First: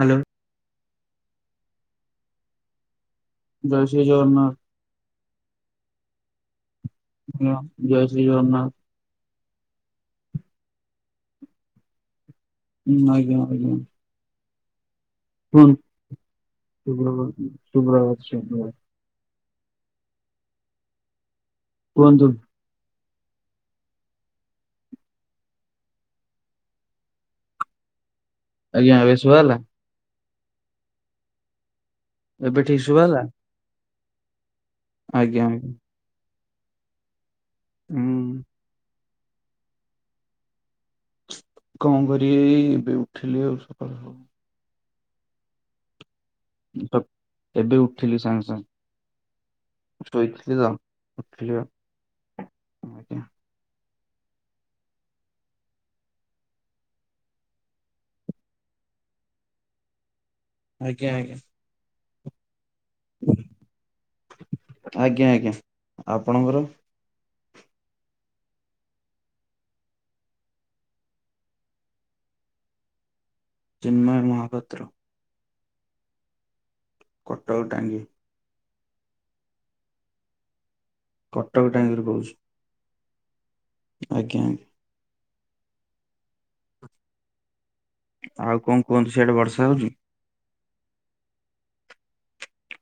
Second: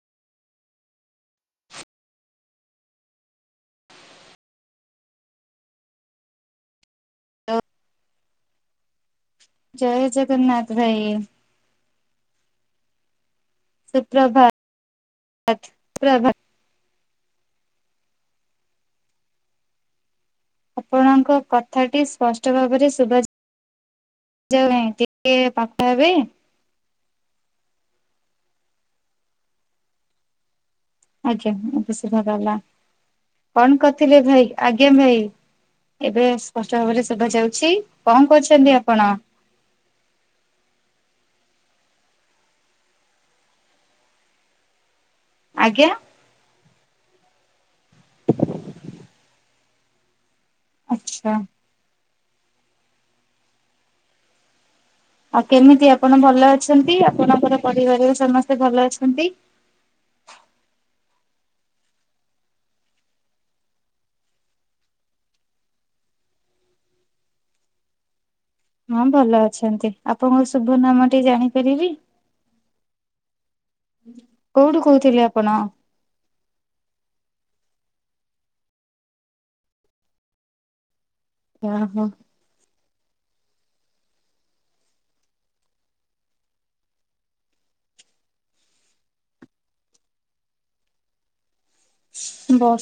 Hello. ଜୟ ଶ୍ରୀ ଜଗନ୍ନାଥ। ହଁ ଜୟ ଶ୍ରୀ ଜଗନ୍ନାଥ। ଜୟ ଜଗନ୍ନାଥ ଭାଇ। ହୁଁ ଆଜ୍ଞା ଆଜ୍ଞା। ସୁ ପ୍ରଭତ ସୁ ପ୍ରଭାତ। ସୁ ପ୍ରଭାତ ସୁ ପ୍ରଭାତ ସୁ ପ୍ରଭାତ। ଆପଣଙ୍କ କଥାଟି କୁହନ୍ତୁ ସ୍ପଷ୍ଟ ଭାବରେ ଶୁଭ ଭାଇ ଟିକେ ପାଖ ହେବେ। ଆଜ୍ଞା ଏବେ ଶୁଭା ହେଲା। ଆଜ୍ଞା ବେଶୀ ଭଲ ହେଲା ଏବେ ଠିକ ଶୁଭାଗଲା କଣ କରିଥିଲେ ଭାଇ ଆଜ୍ଞା ଭାଇ। ଆଜ୍ଞା ଆଜ୍ଞା ଏବେ ସ୍ପଷ୍ଟ ଭାବରେ ଶୁଭା ଯାଉଛି ହୁଁ କଣ କରଛନ୍ତି ଆପଣ? କଣ କରିବି ଏବେ ଉଠିଲେ ଆଉ ସକାଳ ହବ। ଆଜ୍ଞା। ଏବେ ଉଠିଲି ସାଙ୍ଗେ ସାଙ୍ଗେ ଶୋଇଥିଲି ତ। ଆଚ୍ଛା [unintelligible] ଆଉ କେମିତି ଆପଣ ଭଲ ଅଛନ୍ତି ଆପଣଙ୍କର ପରିବାରରେ ସମସ୍ତେ ଭଲ ଅଛନ୍ତି। ଆଜ୍ଞା ଆଜ୍ଞା। ଆଜ୍ଞା ଆଜ୍ଞା ଆପଣଙ୍କର। ହଁ ଭଲ ଅଛନ୍ତି ଆପଣଙ୍କ ଶୁଭ ନାମ ଟିକେ ଜାଣିପାରିବି। ଚିନ୍ମୟ ମହାପାତ୍ର କୋଉଠୁ କହୁଥିଲେ ଆପଣ? କଟଳ ଟାଙ୍ଗି କଟକ ଟାଙ୍କରେ ଓହୋ କହୁଛି। ଆଜ୍ଞା। ଆଉ କଣ କୁହନ୍ତୁ ସିଆଡେ ବର୍ଷା ହଉଛି।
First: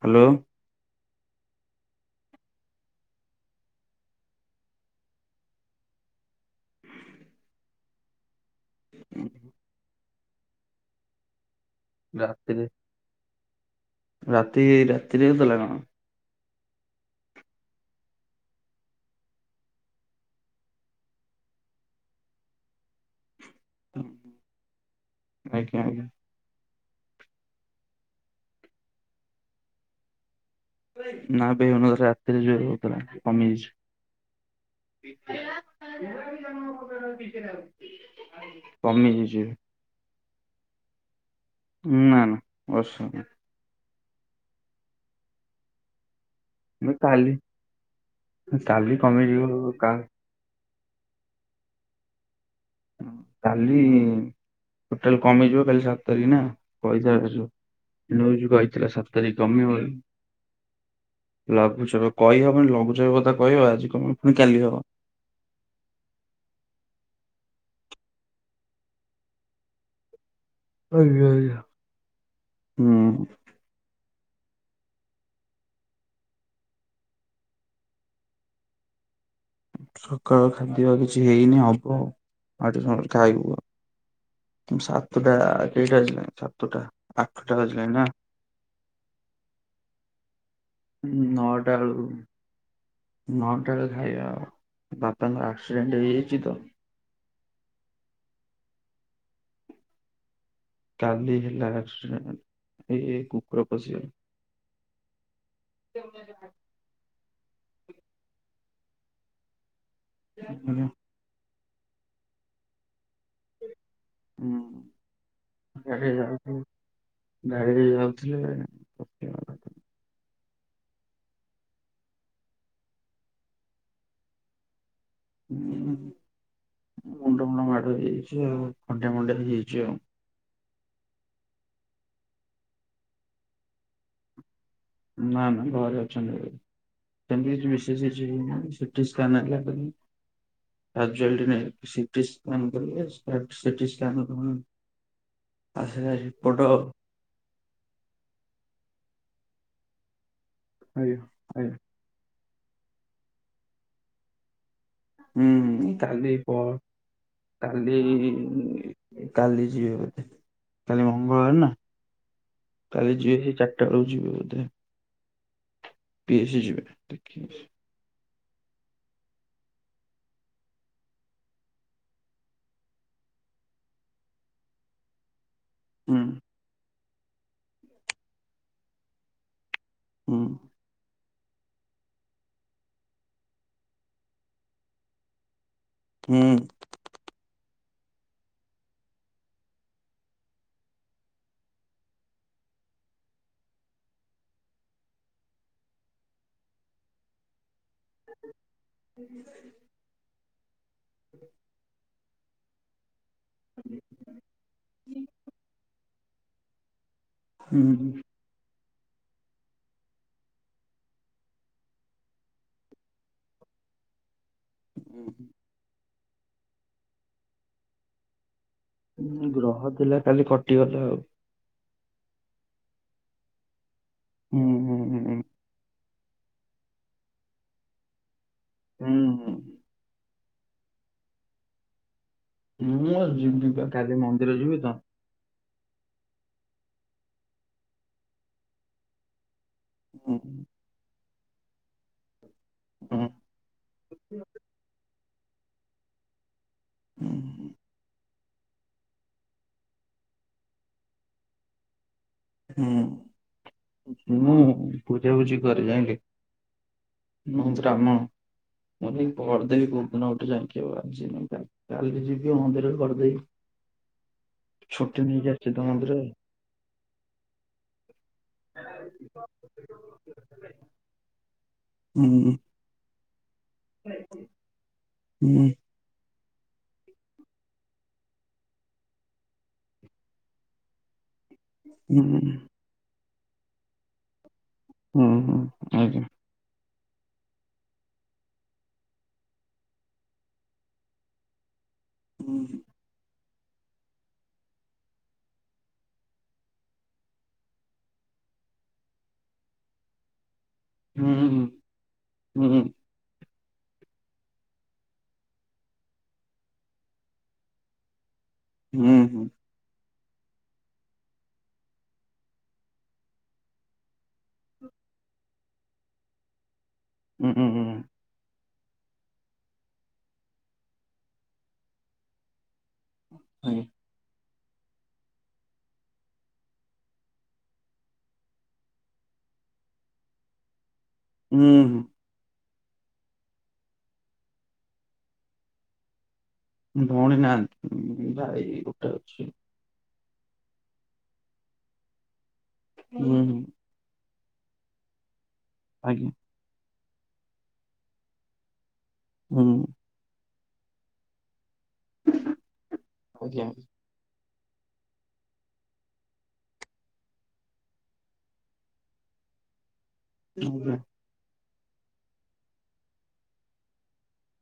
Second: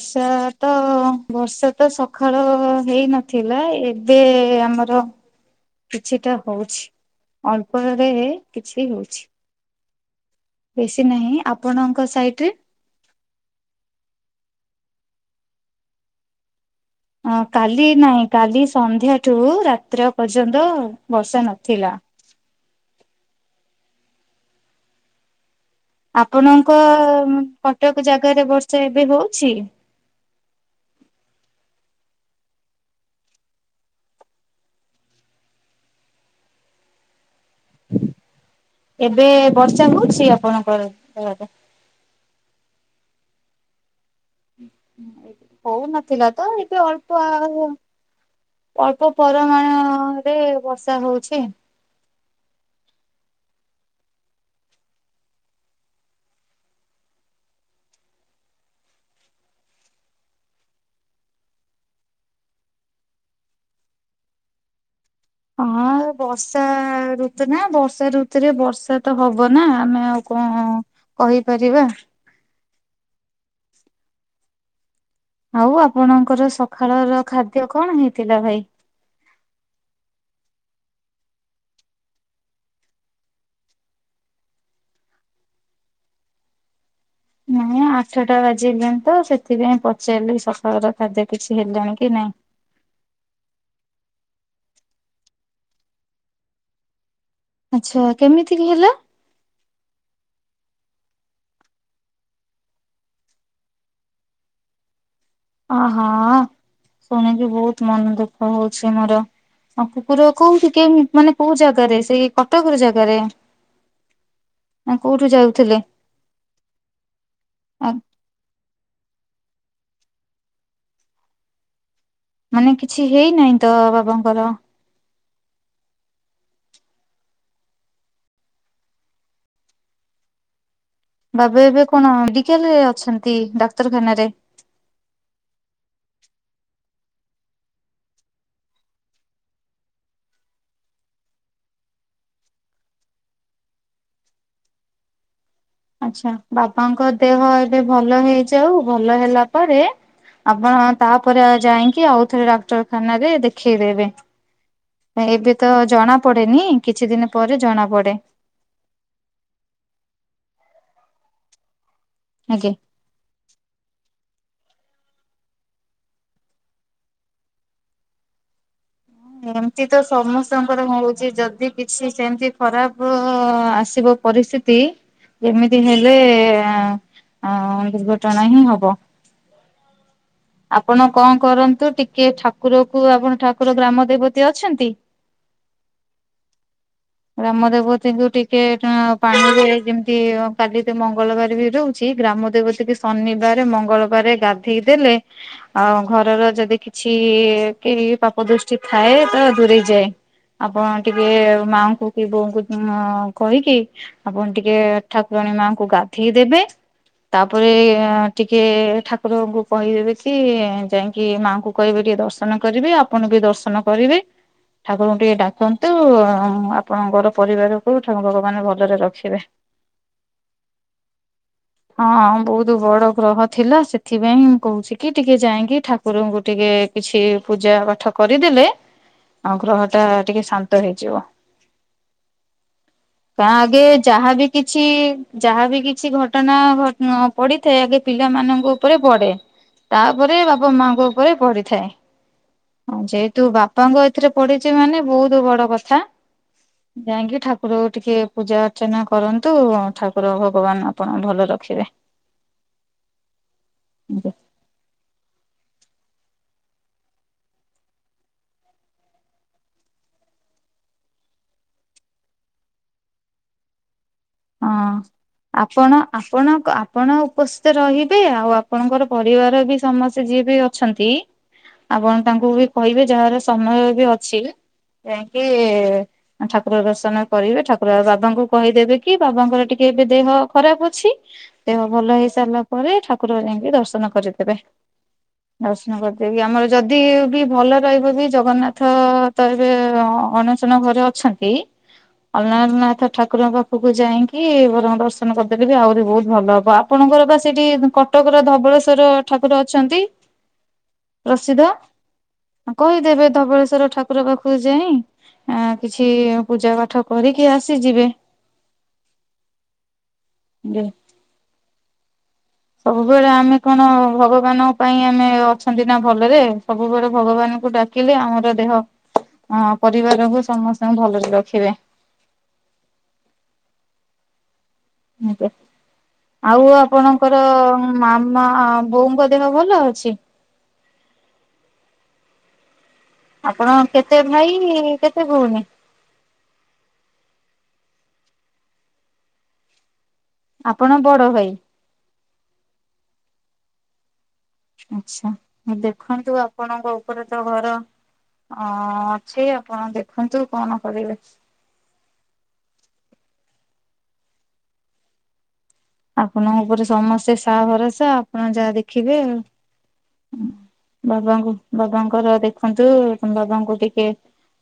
ହ୍ୟାଲୋ ତ ବର୍ଷା ତ ସକାଳ ହେଇନଥିଲା ଏବେ ଆମର କିଛିଟା ହଉଛି ଅଳ୍ପରେ କିଛି ହଉଛି। ବେଶୀ ନାହିଁ ଆପଣଙ୍କ ସାଇଟ୍ ରେ ରାତିରେ ରାତି ରାତିରେ କେ ହେଇଥିଲା କଣ? ଅ କାଲି ନାଇଁ କାଲି ସନ୍ଧ୍ୟାଠୁ ରାତ୍ର ପର୍ଯ୍ୟନ୍ତ ବର୍ଷା ନଥିଲା। ଆଜ୍ଞା ଆଜ୍ଞା। ଆପଣଙ୍କ କଟକ ଜାଗାରେ ବର୍ଷା ଏବେ ହଉଛି। ନା [unintelligible] ରାତିରେ ଯ ହଉଥିଲା କମିଯାଇଛି। [unintelligible] ଏବେ ବର୍ଷା ହଉଛି ଆପଣଙ୍କ ଜାଗାରେ। ନା ନା [unintelligible] ହଉନଥିଲା ତ ଏ ଏ ନାହିଁ ଅଳ୍ପ କାଲି କାଲି ଅଳ୍ପ କମିଯିବ ପରିମାଣ କା ରେ ବର୍ଷା ହଉଛି କାଲି ଟୋଟାଲ୍ କମିଯିବ କାଲି ସାତ୍ ତାରିଖ ନା ପଇସାର ନଉ ଯୁ କହିଥିଲା ସାତ୍ ତାରିଖ୍ କମିିବ ବୋଲି। ଲଘୁଚପ କହିହବନି ଲଘୁଚାପ କଥା କହିହବ ଆଜି କମିବ ପୁଣି କାଲି ହବ। ହଁ ବର୍ଷା ଋତୁ ନା ବର୍ଷା ଋତୁରେ ବର୍ଷା ତ ହବ ନା ଆମେ ଆଉ କଣ ଆଜ୍ଞା ଆଜ୍ଞା କହିପାରିବା ହୁଁ ଆଉ ଆପଣଙ୍କର ସକାଳ ର ଖାଦ୍ୟ କଣ ହେଇଥିଲା ଭାଇ? ସକାଳ ଖାଦ୍ୟ କିଛି ହେଇନି ହବ ଆଉ ଟିକେ ପରେ ଖାଇବୁ ଆଉ ସାତୁ ଟା କେଇଟା ବାଜିଲା ସାତୁ ଟା ନାଇଁ ଆଠଟା ବାଜିଲା ତ ସେଥିପାଇଁ ପଚାରିଲି ସ ଘର ଖାଦ୍ୟ କିଛି ନଅଟା ହେଲାଣି ବେଳୁ କି ନାଇଁ। ନଅଟା ଖାଇବା ବାପାଙ୍କର ଆକ୍ସିଡେଣ୍ଟ ହେଇଯାଇଛି ତ ଆଚ୍ଛା କେମିତି ହେଲା? କାଲି ହେଲା ଆକ୍ସିଡ଼େଣ୍ଟ ଏଇ କୁକୁର ପଶିଗଲା ଅହ ଶୁଣିକି ବହୁତ ମନ ଦୁଃଖ ହଉଛି ମୋର। ହଉ କୁକୁର କୋଉଠି କେ ହୁଁ। ମାନେ କୋଉ ଜାଗାରେ ସେଇ କଟକର ଜାଗାରେ। ନା ହୁଁ କୋଉଠୁ ଯାଉଥିଲେ? [unintelligible] ଗ ଗାଡ଼ିରେ ଆ ଯାଉ ବଝ [unintelligible] ମାନେ କିଛି ହେଇନାହିଁ ତ ବାବାଙ୍କର ହଁ ମୁଣ୍ଡ ମୁଣ୍ଡ ମାଡ ହେଇଯାଇଛି ଆଉ ଖଣ୍ଡିଆ ମଣ୍ଡିଆ ହେଇଯାଇଛି ଆଉ ବାବା ଏବେ କଣ ମେଡିକାଲରେ ଅଛନ୍ତି ଡାକ୍ତରଖାନ ରେ ନା ନା ଘରେ ଅଛନ୍ତି ଏବେ [unintelligible] ସିଟି ସ୍କାନ୍ ହେଲା ପରେ [unintelligible] ି ଆସିଲା ଆଚ୍ଛା ରିପଟ ବାବାଙ୍କ ଦେହ ଏବେ ଭଲ ହେଇଯାଉ ଭଲ ହେଲା ପରେ ଆପଣ ଆଜ୍ଞା ତାପରେ ଆଜ୍ଞା। ଯାଇକି ଆଉ ଥରେ ଡାକ୍ତରଖାନରେ ଦେଖେଇଦବେ। ଏବେ ତ ହୁଁ ଜଣା କାଲି ପ ପଡେନି କିଛି ଦିନ ପରେ ଜଣା କାଲି ପଡେ। କାଲି ଯିବେ ବୋଧେ, କାଲି ମଙ୍ଗଳବାର ନା। ଆଜ୍ଞା। କାଲି ଯିବେ ସେ ଚାରିଟା ବେଳକୁ ଯିବେ ବୋଧେ, ବିଏସି ଯିବେ। [unintelligible] ଏମତି ତ ସମସ୍ତଙ୍କର ହଉଛି ଯଦି କିଛି ସେମିତି ଖରାପ ଆସିବ ପରିସ୍ଥିତି ଯେମିତି ହେଲେ ହୁଁ ଦୁର୍ଘଟଣା ହିଁ ହବ। ହଁ। ଆପଣ କଣ କରନ୍ତୁ ଟିକେ ଠାକୁରକୁ ଆପଣ ଠାକୁର ଗ୍ରାମ ଦେବତୀ ଅଛନ୍ତି? ହୁଁ। ଗ୍ରାମ ଦେବତୀଙ୍କୁ ଟିକେ ପାଣିରେ ଯେମିତି କାଲି ତୁ ମଙ୍ଗଳବାରେ ରହୁ ଗ୍ରାମ ଦେବତୀ ଙ୍କୁ ଶନିବାର ମଙ୍ଗଳବାରେ ଗାଧେଇ ଦେଲେ ଆଉ ଘରର ଯଦି କିଛି କେ ପାପ ଦୃଷ୍ଟି ଥାଏ ତ ଦୂରେଇ ଯାଏ, ଆପଣ ଟିକେ ମା କି ବୋଉଙ୍କୁ କହିକି ଆପଣ ଟିକେ ଠାକୁରାଣୀ ମାଙ୍କୁ ଗାଧେଇ ଦେବେ, ତାପରେ ହୁଁ। ଟିକେ ଠାକୁରଙ୍କୁ କହିଦେବେ କି ଯାଇକି ମାଙ୍କୁ କହିବେ ଟିକେ ଦର୍ଶନ କରିବେ, ଆଉ ଆପଣଙ୍କୁ ବି ଦର୍ଶନ କରିବେ। ହ ଠାକୁରଙ୍କୁ ଟିକେ ଡାକନ୍ତୁ ଆପଣଙ୍କର ପରିବାରକୁ ଠାକୁର [unintelligible] ଭଲ ଗ୍ରହ ଥିଲା କାଲି କଟିଗଲା ଆଉ। ହଁ ବହୁତ ବଡ ଗ୍ରହ ଥିଲା ସେଥିପାଇଁ ମୁଁ ହୁଁ କହୁଛି ହୁଁ କି ହୁଁ ଟିକେ ହୁଁ ଯାଇକି ଠାକୁ ଗୁରୁଙ୍କୁ ଟିକେ କିଛି ପୂଜା ପାଠ କରିଦେଲେ ହୁଁ ଆଉ ଗ୍ରହ ହେଇଟା ଟିକେ ଶାନ୍ତ ହେଇଯିବ। [unintelligible] କା ଆଗେ ବା କାଲି ଯାହାବି ମନ୍ଦିର ଯିବି କିଛି ତ। କେ ଯାହାବି କିଛି ଘଟଣା ଘ ପଡିଥାଏ ଆଗେ ପିଲାମାନଙ୍କ ଉପରେ ପଡେ। ହୁଁ ତାପରେ ବାପା ମାଙ୍କ ଉପରେ ପଢିଥାଏ। ହଁ ହୁଁ ଯେହେତୁ ବାପାଙ୍କ ଏଥିରେ ପଡିଚି ମାନେ ବହୁତ ବଡ କଥା ଯାଇକି ଠା ହୁଁ ଠାକୁରକୁ ଟିକେ ପୂଜା ଅର୍ଚ୍ଚନା କରନ୍ତୁ ଠାକୁର ଭଗବାନ ଆପଣ ଭଲ ରଖିବେ। ହୁଁ ହଁ ମୁଁ ପୂଜାବୁଜିି କରେ ଜାଣି [unintelligible] [unintelligible] ମୁଁ ନାଇଁ କରିଦେବୀ [unintelligible] କୋଉ ଦିନ ଯାଇକି ଆଉ ଆଜି [unintelligible] କାଲି ଯିବି ମନ୍ଦିରେ କରିଦବି। ହଁ ଆସିଛି ତ ଆପଣ ମନ୍ଦିରରେ। ଆପଣ ଆ ଆପଣ ଉପସ୍ଥିତ ରହିବେ ଆଉ ଆପଣଙ୍କର ପରିବାର ବି ସମସ୍ତେ ଯିଏ ବି ଅଛନ୍ତି ଆପଣ ହୁଁ ତାଙ୍କୁ ବି କହିବେ ଯାହାର ସମୟ ବି ଅଛି ଯାଇକି ହୁଁ ଠାକୁର ଦର୍ଶନ କରିବେ, ଠାକୁର ବାବାଙ୍କୁ କହିଦେବେ କି ବାବାଙ୍କର ଟିକେ ଏବେ ଦେହ ଖରାପ ଅଛି ଦେହ ଭଲ ହୁଁ ହେଇ ସାରିଲା ପରେ ଠା ଠାକୁର ଯାଇକି ଦର୍ଶନ କରିଦେବେ, ହୁଁ ହୁଁ ଦର୍ଶନ ଆଜ୍ଞା। କରିଦେଇକି ଆମର ଯଦି ବି ଭଲ ରହିବ ବି ଜଗନ୍ନାଥ ତ ଏବେ ଅଣସର ଘରେ ଅଛନ୍ତି। ହୁଁ [unintelligible] ଠାକୁରଙ୍କ ପାକୁ ଯାଇକି ଦର୍ଶନ କରିଦେଲେ ବି ଆହୁରି ବହୁତ ଭଲ ହବ, ଆପଣଙ୍କର ବା ସେଇଠି କ କଟକର ଧବଳେଶ୍ଵର ଠାକୁର ଅଛନ୍ତି। [inaudible] ପ୍ରସିଦ୍ଧ ହୁଁ ହୁଁ ହୁଁ କହିଦେବେ ଧବଳେଶ୍ଵର ଠା ଠାକୁର ପାଖକୁ ଯାଇଁ ଆ କିଛି ପୂଜା ପାଠ କରିକି ଆସି ଯିବେ। ହୁଁ ହୁଁ। [unintelligible] ସବୁବେଳେ ଆମେ କଣ ଭଗବାନଙ୍କ ପାଇଁ ଆମେ ଅଛନ୍ତି ନା ଭଲରେ ସବୁବେଳେ ହୁଁ ଭଗବାନଙ୍କୁ ହୁଁ ଡାକିଲେ ଆମର ଦେହ ଅ ପରିବାରକୁ ସମସ୍ତଙ୍କୁ ଭଲରେ ରଖିବେ। [inaudible] ମୁଁ ପା। ଆଉ ଆପଣଙ୍କର ମାମା ବୋଉଙ୍କ ଦେହ ଭଲ ଅଛି? ଉଁ ହୁଁ। ଆପଣ କେତେ ଭାଇ କେତେ ଭଉଣୀ? ଭଉଣୀ ନାହାନ୍ତି ଭାଇ ଗୋଟେ ଅଛି। ଆପଣ ବଡ ଭାଇ। ହୁଁ ହୁଁ। ଆଛା ଆଜ୍ଞା ଦେଖନ୍ତୁ ଆପଣଙ୍କ ଉପରେ ତ ଘର ଅ ଛି ହୁଁ ଆପଣ ଦେଖନ୍ତୁ କଣ କରିବେ। ଆଜ୍ଞା। ଆପଣଙ୍କ ଉପରେ ସମସ୍ତେ ସା ଭରସା ଆପଣ ଯାହା ଦେଖିବେ ଆଉ। ଉଁ [unintelligible] ବାବାଙ୍କୁ ବାବାଙ୍କର ଦେଖନ୍ତୁ ବାବାଙ୍କୁ ଟିକେ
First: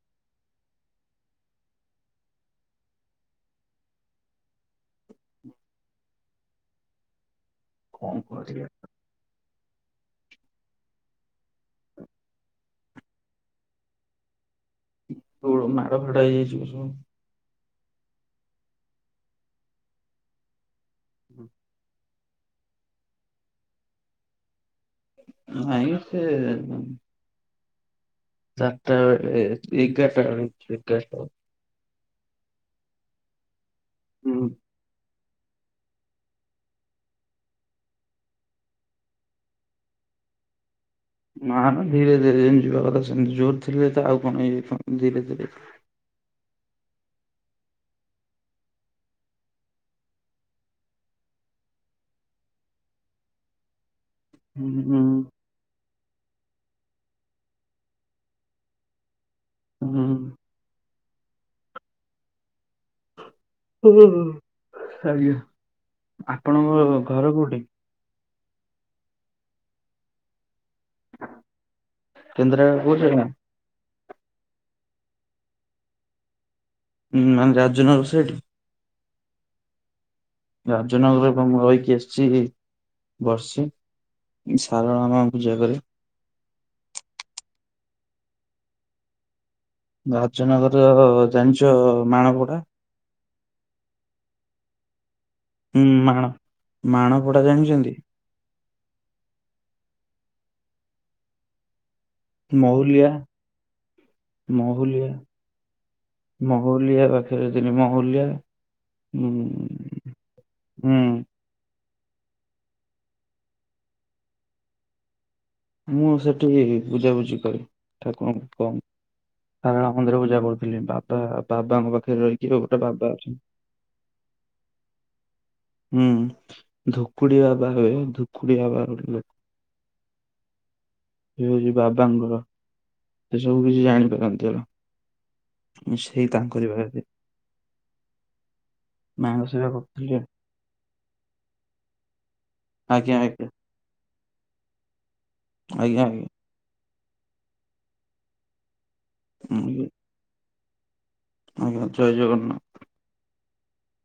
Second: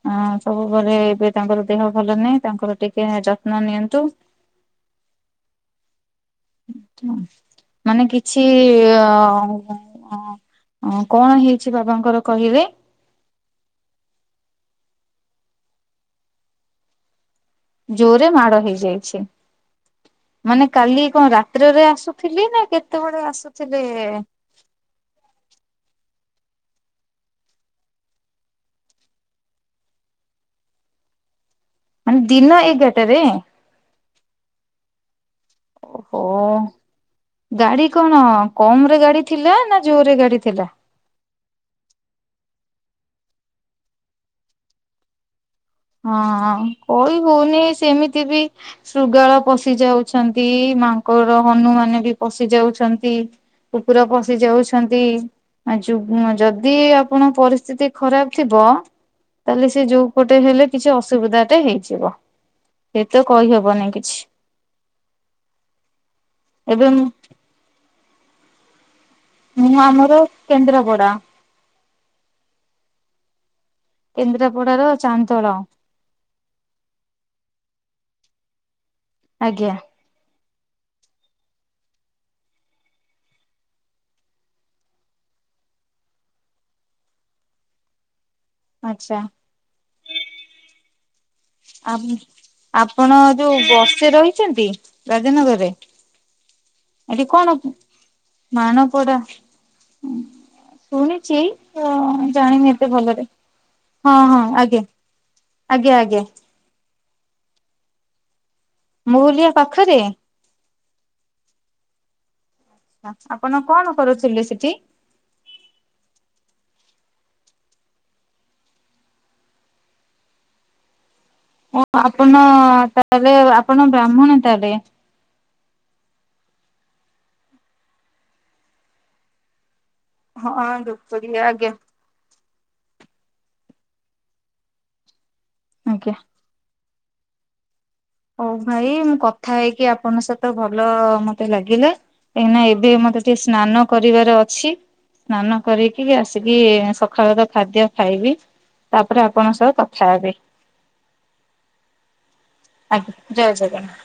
ହଁ ସବୁବେଳେ ଏବେ ତାଙ୍କର ଦେହ ଭଲ ନାହିଁ ତାଙ୍କର ଟିକେ ଯତ୍ନ ନିଅନ୍ତୁ। [unintelligible] ମାନେ କଣ କିଛି କରିବା ଆଉ ଓ କଣ ହେଇଛି ବାବାଙ୍କର କହିବେ। ଗୋଡ ମାଡ ଫାଡ ହେଇଯାଇଚି [unintelligible] ଜୋରେ ମାଡ ହେଇଯାଇଛି। ମାନେ କାଲି କଣ ରାତ୍ରରେ ଆସୁ ଥିଲେ ନା କେତେବେଳେ ଆସୁଥିଲେ ନାଇଁ ମ ସେ [unintelligible] ଚାରଟା ବେଳେ ଏଗାରଟା ବେଳେ ଏଗାରଟା ବେଳେ। ମାନେ ଦିନ ଏଗାରଟେରେ? ହୁଁ। ଓହୋ ଗାଡି କଣ କମ୍ ରେ ଗାଡି ଥିଲା ନା ଜୋରରେ ଗାଡି ଥିଲା। ନା ନା ଧୀରେ ଧୀରେ ଯିବା କଥା ସେମିତି ଜୋର ଥିଲେ ତ ଆଉ କଣ ହେଇଯାଇ [unintelligible] ଧୀରେ ଧୀରେ। ହଁ କହି ହଉନି ସେମିତି ବି। ଶୃଗାଳ ପଶି ଯାଉଛନ୍ତି ମାଙ୍କର ହନୁମାନେ ବି ପଶି ଯାଉଛନ୍ତି। କୁକୁର ପଶି ଯାଉଛନ୍ତି। ହୁଁ ଆ ଯୁଗ୍ମ ଯଦି ଆପଣ ପରିସ୍ଥିତି ଖରାପ ଥିବ ତାହେଲେ ସେ ଯୋଉ ପଟେ ହୁଁ ହେଲେ କିଛି ଅସୁବିଧା ଟେ ହେଇଯିବ। ହେଇତ କହିହବନି କିଛି ହୁଁ ଆଜ୍ଞା ଏବେ ଆପଣଙ୍କ ମୁଁ ଘର କୋଉଠି? ମୁଁ ଆମର କେନ୍ଦ୍ରାପଡା। କେନ୍ଦ୍ରାପଡ଼ା କୋଉ ଜାଗା? କେନ୍ଦ୍ରାପଡାର ଚାନତୋଳ। ହୁଁ ମାନେ ରାଜୁନ ର ସେଇଠି। ଆଜ୍ଞା। ରାଜନଗର ରେ ମୁଁ ରହିକି ଆସିଛି ବର୍ଷେ। ମୁଁ ସାରଳା ମା ପୂଜା କରେ। ଆଛା। ରାଜନଗର ଜାଣିଛ ଆ ମାଣପଡ଼ା? ଆପଣ ଯଉ ବସ୍ତିରେ ରହିଛନ୍ତି ରାଜନଗର? ହୁଁ ମାଣ ମାଣପଡ଼ା ଜାଣିଛନ୍ତି? ମାଣପଡ଼ା ଶୁଣିଛି। ଜାଣିନି ଏତେ ମହୁଲିଆ ଭଲରେ ହଁ ହଁ ଆଜ୍ଞା ମହୁଲିଆ ଆଜ୍ଞା ଆଜ୍ଞା। ମହୁଲିଆ ପାଖରେ ମହୁଲିଆ ହଁ ମହୁଲିଆ ପାଖରେ? ହୁଁ। ଆପଣ କଣ କରୁଥିଲେ ସେଠି? ମୁଁ ସେଠି ବୁଝାବୁଝି କରେ ଠାକୁରଙ୍କୁ ଧାରଣ ମନ୍ଦିର ପୂଜା କରୁଥିଲେ ବାପା। ଆପଣ ତାହେଲେ ଆପଣ ବ୍ରାହ୍ମଣ ତାହେଲେ? ହୁଁ ଧୁକୁଡ଼ି ବାବା ହୁଏ ଧୁକୁଡ଼ି ବାବା ହଁ ଧୂ ସେ ବାବାଙ୍କର ସେ ସବୁ କିଛି ଜାଣିପାରନ୍ତି ହେଲା। ଆଜ୍ଞା। ସେୟ ତାଙ୍କ ଜାଗାରେ। ହଉ ଭାଇ ମୁଁ କଥା ସେବା ହେଇକି କରୁଥିଲି ଆପଣଙ୍କ ସହିତ ଭଲ ମତେ ଲାଗିଲେ। କାହିଁକିନା ଏବେ ଆଜ୍ଞା ମତେ ଟିକେ ଆଜ୍ଞା ସ୍ନାନ କରିବାର ଅଛି ସ୍ନାନ ଆଜ୍ଞା କରିକି ଆଜ୍ଞା ଆସ କି ସକାଳ ତ ଖାଦ୍ୟ ଖାଇବି ତାପରେ ଆପଣଙ୍କ ସହ ଆଜ୍ଞା କଥା ହେବି। ଆଜ୍ଞା ଜୟ ଜଗନ୍ନାଥ। ଆଜ୍ଞା ଜୟ ଜଗନ୍ନାଥ।